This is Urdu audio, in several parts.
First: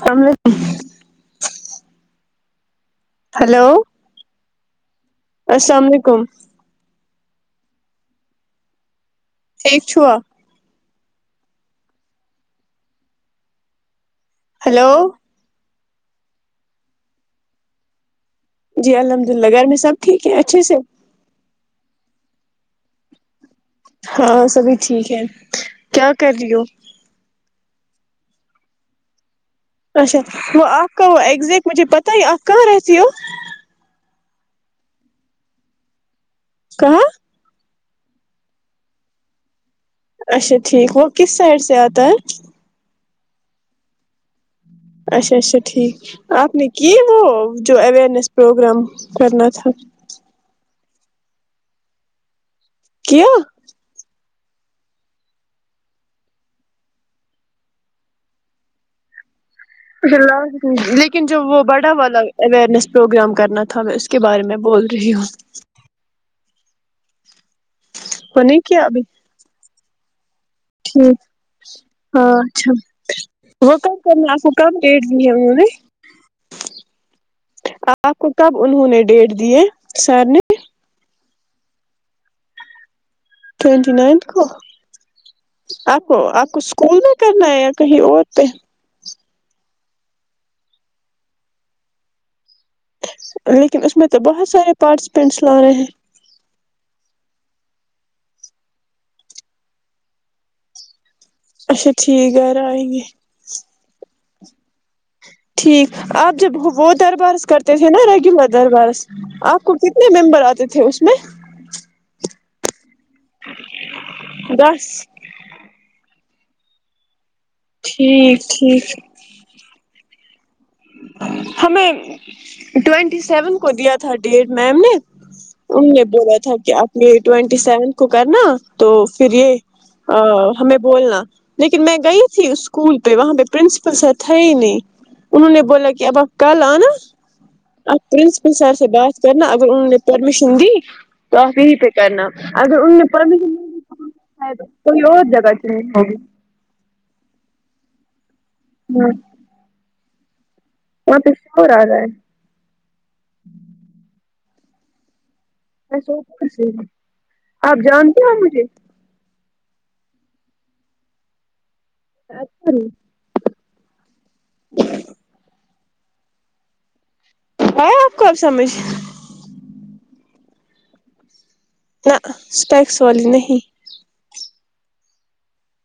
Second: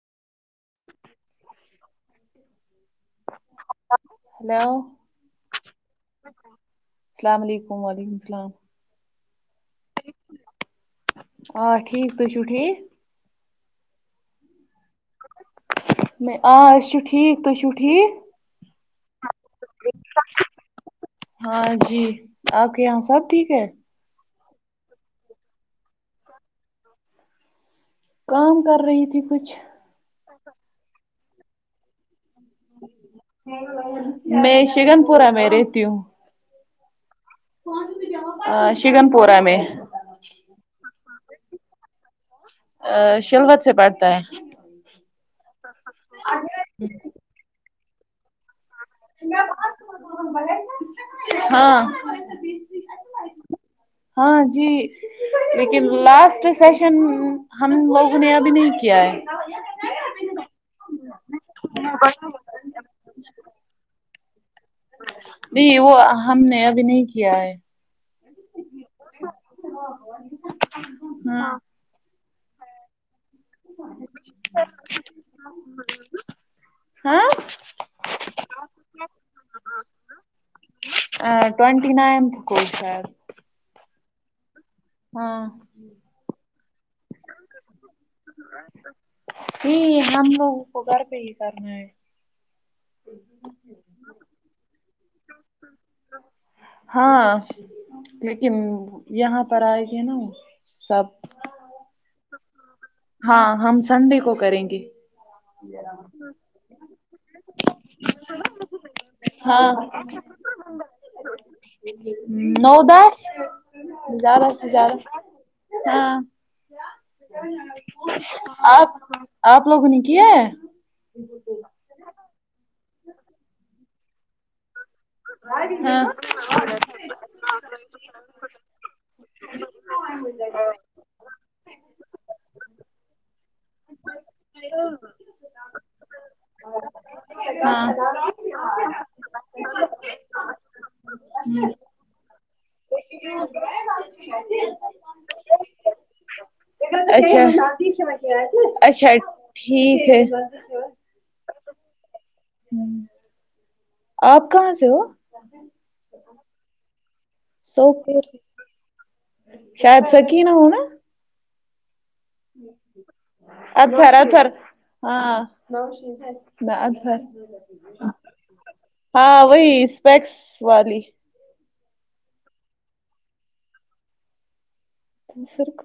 ساملیک [unintelligible] [unintelligible] ہلو ہیلو السلام علیکم السلام علیکم وعلیکم السلام ٹھیک چوا آ ٹھیک تہ چو ٹھیک [unintelligible] ہلو میں آ اس سے ٹھیک تہ چو ٹھیک جی الحمد دگر میں سب ٹھیک ہے اچھے سے آ کے یہاں سب ٹھیک ہے ہاں سبھی ٹھیک ہے کیا کر رہی ہو کام کر رہی تھی کچھ اچ وہ آپ کا وہ ایگزیکٹ مجھے پتا ہی ہے آپ کہ رہتی میں شگن پورہ میں رہتی ہوں کہاں شگن پور میں اچھا ٹھیک وہ کس سائڈ سے آتا ہے شلوت سے پڑتا ہے اچھا اچھا ٹھیک آپ نے کی وہ جو اویرنیس پروگرام کرنا تھا ہاں کیا ہاں جی لیکن لاسٹ سیشن ہم لوگوں نے ابھی نہیں کیا ہے جلو [unintelligible] لیکن جو وہ بڑا والا اوئرنیس پروگرام کرنا تھا میں اس کے بارے میں بول رہی ہوں نہیں وہ ہم نے ابھی نہیں کیا ہے تو نہیں کیا ابھی ہ ٹھیک ہ اچھا وہ کب کرنا آپ کو کب ڈیٹ دی ہے انہوں نے ہاں آپ کو کب انہوں نے ڈیٹ دی ہے سر نے ٹوونٹی نائنتھ کو سر ٹوینٹی نائنتھ کو آپ کو آپ کو اسکول میں کرنا ہے یا کہیں اور پہ یہ م توپ گھر پہ ہی کرنا ہے لیکن اس میں تو بہت سارے پارٹیسپینٹس لا رہے ہیں ہاں لیکن یہاں پر آئے گے نا سب اچھا ٹھیک ہے ہاں ہم سنڈے کو کریں گی ٹھیک آپ جب وہ دربارس کرتے تھے نا ریگولر دربارس آپ ہاں کو کتنے ممبر آتے تھے اس میں ہ نو داس جال اس دس جال ہاں بہار کی اوج عا رہی ٹھیک ہے آپ ٹھیک آپ لوگوں نے کیا ہمیں ٹوونٹی سیون کو دیا تھا ڈیٹ میم نے انوں نے بولا تھا کہ اپنے ٹینٹی سیونتھ کو کرنا تو پھر یہ ہمیں بولنا لیکن میں گئی تھی اس اسکول پہ وہاں پہ پرنسپل سر تھ ہی نہیں انہوں نے بولا کہ اب کل آنا آپ پرنسپل سر ہاں سے بات کرنا اگر ان نے پرمیشن دی تو آپ ہاں یہیں پہ کرنا اگر ان پرمیشنید کوئی اور جگہ چ ہوگی اچھا شادی ہاں اچھا ٹھیک ا وہاں پہ شور آ رہا ہے آپ کہاں سے ہو ایسا ہوپ سے آپ جانتے سوپور ہو سے مجھے شاید سکی نہ ہونا اکثر ہوں اچور اچار ہاں نش میں اندہر آیا آپ کو اب سمجھ ہاں وہی اسپیکس سوالی نہ اسپیکس والی نہیں سرک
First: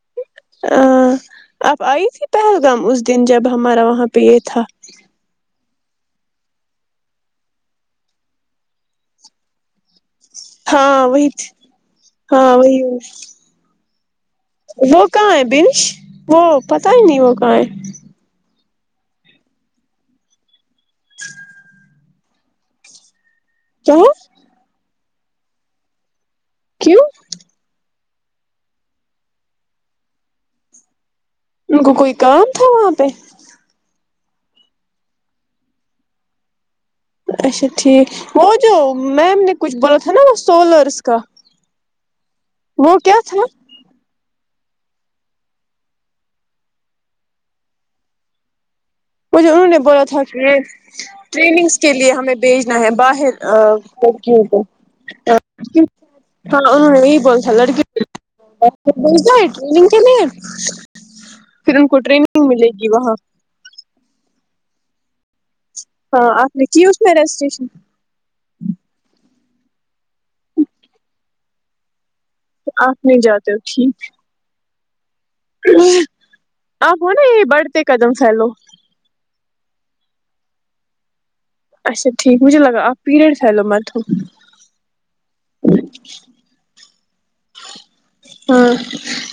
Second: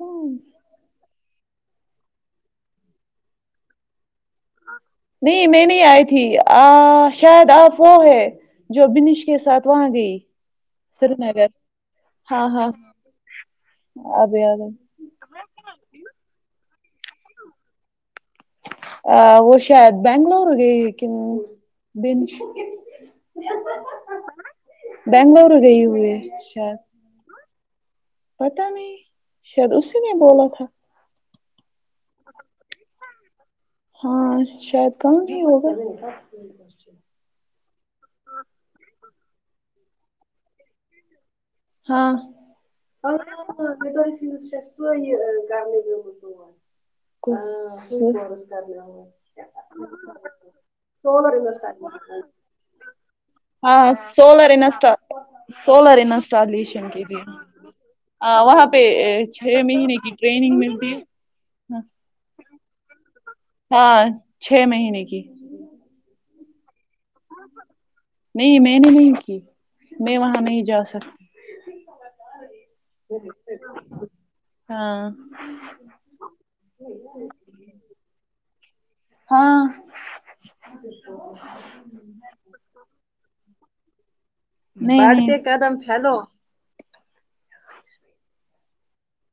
آپ آئی تھی پہلگام اس دن جب ہمارا وہاں پی تھا نہیں میں نہیں آئی تھی آ شاید آپ وہ ہے جو بنیش کے ساتھ وہاں گئی ہاں سری وہی نگر ہاں وہی اب یاد آئی وہ کہاں ہے بنش وہ پتا ہی نہیں وہ کہیں ا وہ شاید بنگلور گئی کن بن کیااں بگلورو گئی ہوئے اچھا کیوں پتا نہیں شاید اسی نے بولا تھا ان کو کوئی کام تھا وہاں پہ ہاں شاید کہم نہیں ہوگا اچھا ٹھیک وہ جو میم نے کچھ بولا تھا نا وہ سولرس کا ہاں وہ س کیا تھا کرنے گ س مجھے انہوں نے بولا تھا کہ ٹریننگس کے لیے ہمیں بھیجنا ہے باہر ہاں لڑکیوں سولر کو انسٹا سولر ہاں انہوں انسٹالیشن کے نے یہی لیے بول تھا لڑکی ہاں وہاں پہ چھ ٹریگ مہینے کے کی لیے ٹریننگ ملتی ہے پھر ان کو ٹرینگ ملے گی وہ ہاں ہاں چھ مہینے کی ہاں آپ چی نہیں میں نے نہیں کی میں وہاں نہیں جا سکتی آپ نہیں جاتے ہو ٹھیک ہاں آپ ہو ن یہ بڑھتے قدم فہلو ہاں اچا ٹھیک مجھے لگا آپ پیرڈ تھالت نہیں قدم فلو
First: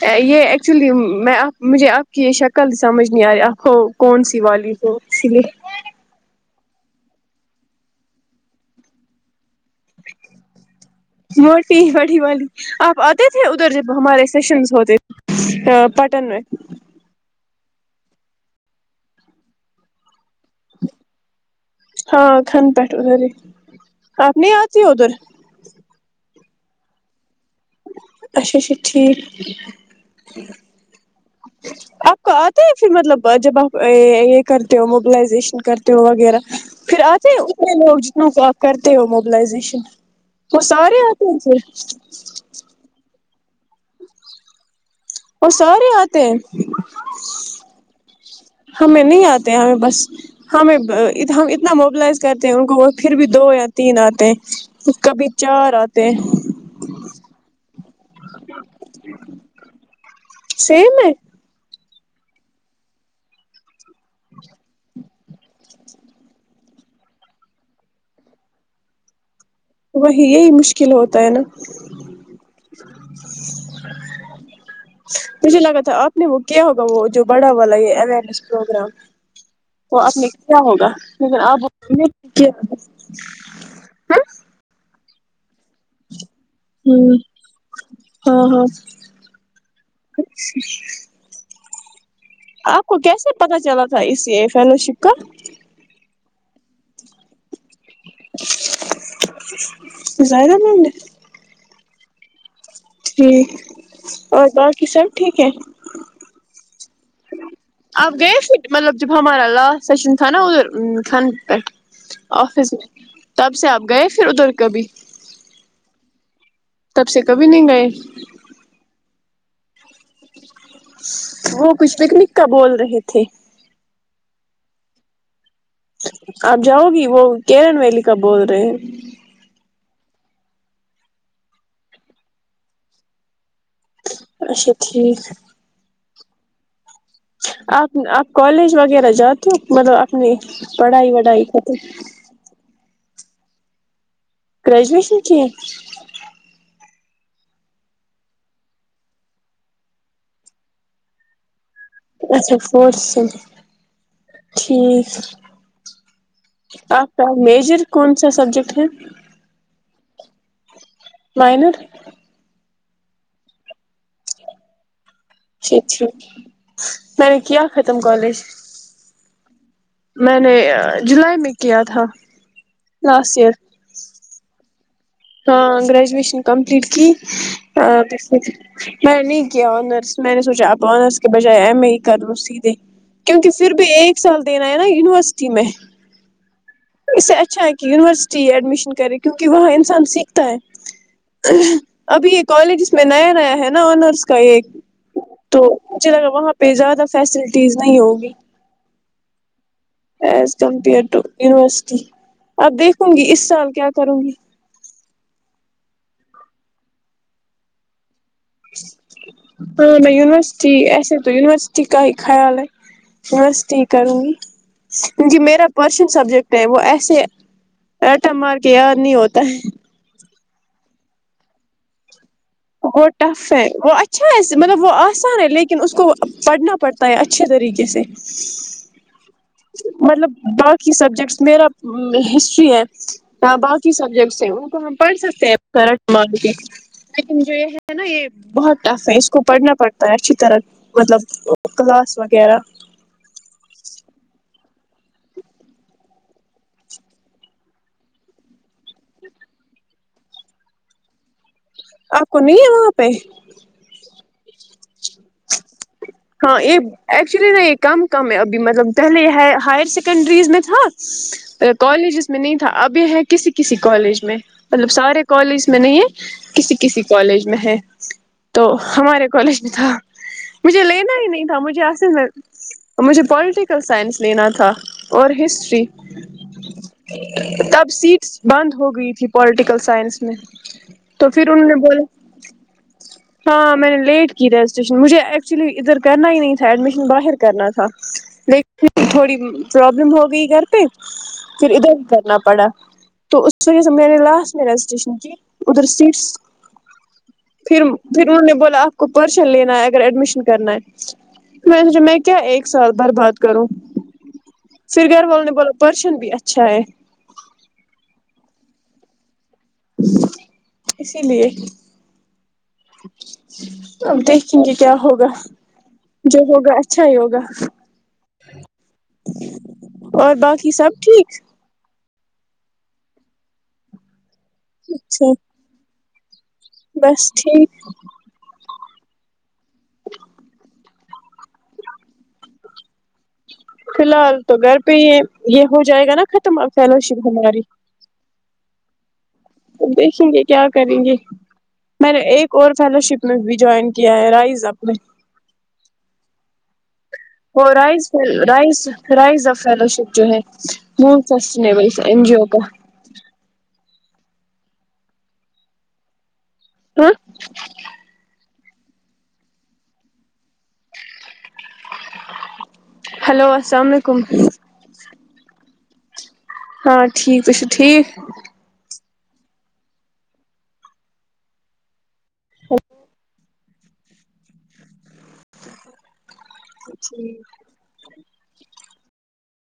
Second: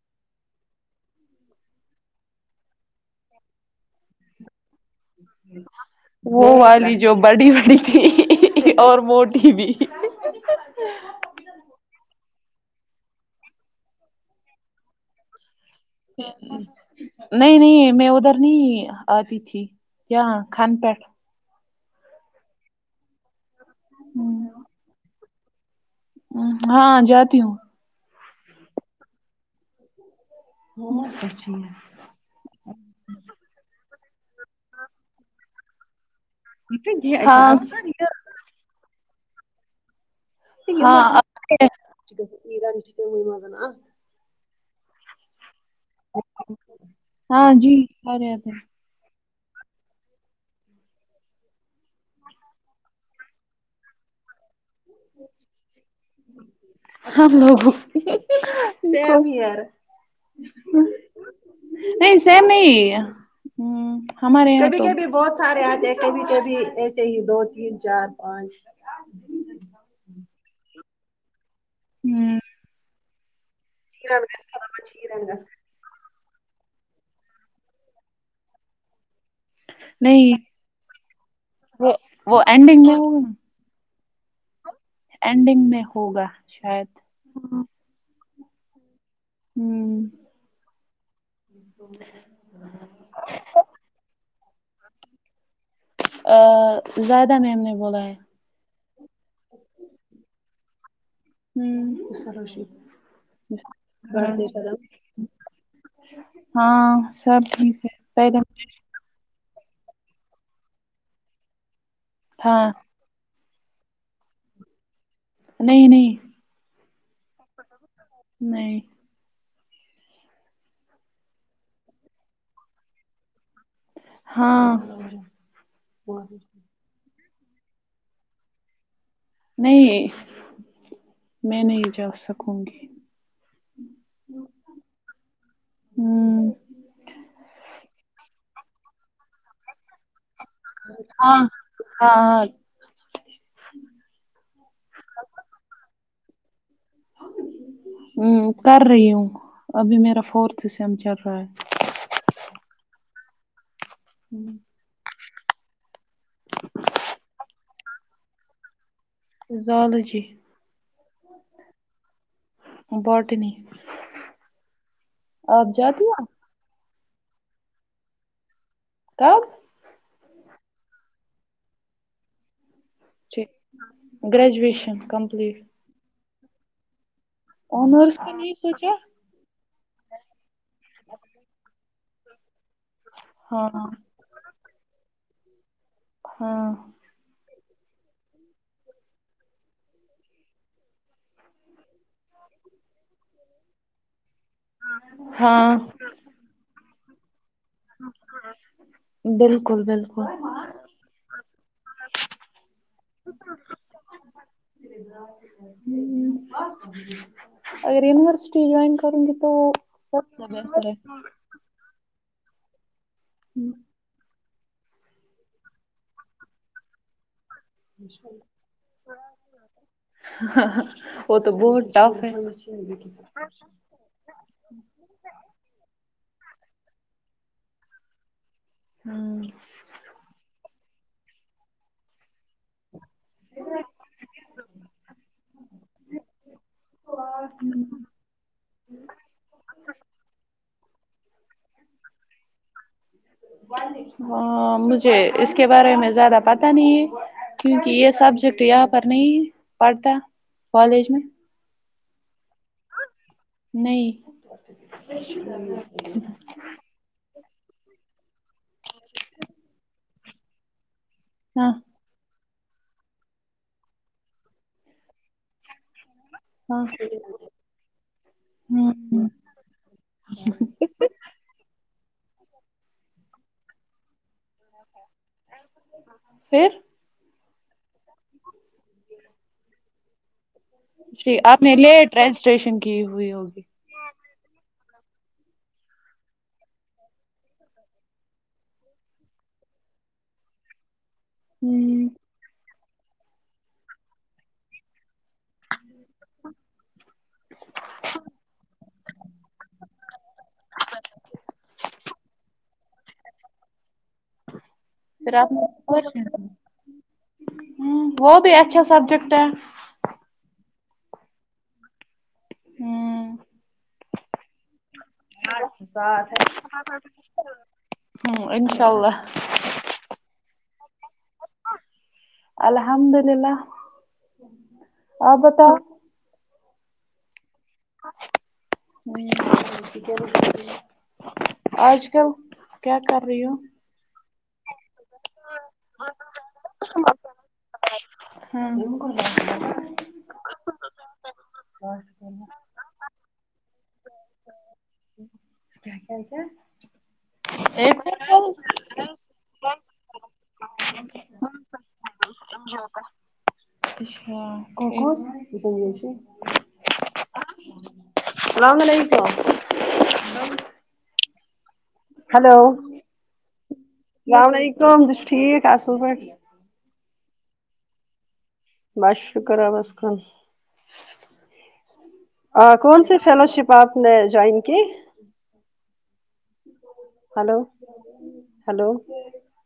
ہاں یہ ایکچولی میں آپ مجھے آپ کی یہ شکل سمجھ نہیں آئی آپ کو کون سی والی ا سلی وہ والی جو بڑی بڑی تھی اور موٹی بھی م پٹی پڑی بول آپ آتے تھے ادھر جب ہمارے سیشنز ہوتے تھے نہیں نہیں میں ادھر نہیں آتی تھی کیا کھان پیٹ ہاں کان پ ہو آپ نہیں آتی ہو ادھر [unintelligible] ہاں جاتی ہوں اچھا اچھا ٹھیک ہاں مت جی آپ کو آتا ہے پھر مطلب جب آپ یہ کرتے ہو موبلائزیشن کرتے ہو وغیرہ پھر آتے ہاں اننے لوگ جتنوں کو آپ کرتے ہو م سبلائزیشن وہ سارے ہاں آتے تھ آ وہ سارے آتے ہیں ہاں جی سارے آتے ہیں ہمیں نہیں آتا ہمیں بس ہمیں ہم اتنا موبلائز کرتے ہیں ان کو وہ پھر بھی دو یا تین آتے ہیں کبھی چار آتے سم ہی یار س میں نہیں سیم نہیں ہ ہمارے یہ کبھیبھی بہت سارے آتے ہیں کبھی کبھی ایسے ہی دو تین چار پانچ وہی یہی مشکل ہوتا ہے نا ہوں چیرا خ شیرن گ نہیں وہ کیا ہوگا وہ جو بڑا والا یہ اوئرنیس پروگرام تو آپ نے نہیں کیا ہوگا لیکن آپ وہ وہ اینڈنگ انڈنگ میں ہوگا شاید ہاں ہاں اچھا تو فلو شکا ا زیادہ نہیں نے ب ہے زائےیدا مم نےے ہ اسکالرشپ جی اور باقی سب ٹھیک ہے ہاں سب ٹھیک ہے آپ پہلے گئے مجھے پھر مطلب جب ہمارا لا سو چ ن تھانا ا تھان پی ہاں آفس تب سے آپ گئے پھر ادھر کبھی نہیں نہیں تب سے کبھی نہیں گئے نہیں وہ کچھ نکنکا بول رہے تھے ہاں آپ جاؤ گ وہ کیرن ولک بودرے نہیں میں نہیں جا سکوں گی اچھا ٹھیک ہوں آپ آپ کالج وغیرہ جاتے ہو مطلب نہیں پڑھائی وھائی خت ہ گریجویشن کیھی ہ کر رہی ہوں ابھی میرا فورتھ اسم چل رہا ہے ا فورس سے ہے ٹھیک آپ کا میجر کون سا سبجیکٹ ہے زالوجی لائنر بورٹین سچ میں نے کیا ختم کالج کیا میں نے جولائی میں کیا تھا لاسٹ ٹھ ایئر گریجویشن کمپلیٹ ہاں گریجویشن کمپلیٹ کی آنرس کا نہیں سوچا میں نہیں کیا آنرس میں نے سوچا اب آنرس کے بجائے ایم اے کرو س د کیونکہ ہاں پھر بھی ایک سال دینا ہے نا یونیورسٹی میں ہاں اس سے اچھا ہے کہ یونیورسٹی ایڈمیشن کرے کیونکہ وہاں انسان سیکھتا ہے ابھی یہ کالج اس میں نیا نیا ہے نا آنرس کا ایک تو ہاں مجھے لگا وہاں پہ زیادہ سا چیز نہیں ہوگی بالکل بالکل ایز کمپیئر ٹو یونیورسٹی اب دیکھوں گی اس سال کیا کروں گی اگر م ہاں میں سے یونیورسٹی بہتر ہے ایسے تو یوورسٹی کا خیال ہے بس ہوں، ٹھیک کروں گی ج میرا پرسند سبجیکٹ ہے وہ ایسے رٹا مار کے یاد نہیں ہوتا ہے وہ تو بہت ٹف ہے ہوں، وہ ٹف ہے وہ اچھا ہے مطلب وہ آسان ہے لیکن اس کو پڑھنا پڑتا ہے اچھے طریقے سے مطلب بس سبجیکٹس میرا باقی سبجیکٹس ہیں ان کو ہم پڑھ سکتے ہیں کرنٹ مارک کے ن جو یہ ہے نا یہ بہت ٹف ہے اس کو پڑھنا پڑتا ہے اچھی طرح مطلب کلاس وغیرہ ہ مجھے اس کے بارے میں زیادہ پتا نہیں ہے کیونکہ یہ سبجیکٹ یہاں پر نہیں پڑھتا کالج میں آ کو نہیں ہے وہاں پہ اوکے ہاں یہ ایکچولی نا یہ کم کم ہے ابھی مطلب پہلے یہ ہائر س کنٹرز م میں تھاک ہاں کالج میں نہیں تھا ابھی ہے کسی کسی کالج میں مطلب سارے کالج میں نہیں ہے کسی ہاں کسی کالج میں ہے تو ہ ہمارے کالج میں تھا مجھے لینا ہی نہیں تھا مجھے صل میں مجھے پوالٹیکل سائنس لینا تھا اور ہسٹری پھر [unintelligible] سیٹس بند ہو گئی تھی پولیٹیکل سائنس میں نہیں جی آپ نے لیٹ رجسٹریشن کی ہوئی ہوگی [unintelligible] اسشن مجھے ایکچولی ادھر کرنا ہی نہیں تھا ایڈمیشن باہر کرنا تھا لیکن پھر تھوڑی پرابلم ہو گئی گھر پہ پھر ادھر ہی ہ کرنا پڑا تو اس وجہ سے میں نے لاسٹ میں رجسٹریشن کی ادھر سس پھر پھر انہوں نے بولا آپ کو پرس لین ہے اگر ایڈمیشن کو کرنا ہے میں میں کیا ایک سال بر باد کرو ہ وہ بھی اچھا سبجیکٹ ہے اسی لیے ہ اب دیکھیں گے کیا ہوگا جو ہوگا اچھا ہی ہوگا ہ انشاء اللہ اور باقی سب ٹھیک الحمد للہ اچھا آ بتاؤ بس ٹھیک آج کل کیا کر رہی ہو فی الحال تو گھر پہ ہی ہے یہ ہو جائے گا نا ختم فیلو شپ ہماری ہاں تو دیکھیں گے کیا کریں گے میں نے ایک اور فیلو شپ میں بھی جوائن کیا ہے رائز اپ اپ میں رائز رز رائز فیلو شپ جو ہے م سسب این جیو کا اسش ککوزز یہس [unintelligible] السلام علیکم ہلو ہیلو السلام علیکم یلیکم ت ٹھی صب [unintelligible] ہاں ٹھیک ت چ ٹھیک بس شکر ربس کن اور کون سی فیلو شپ باپ نے جوائن کی جی ہلو ہلو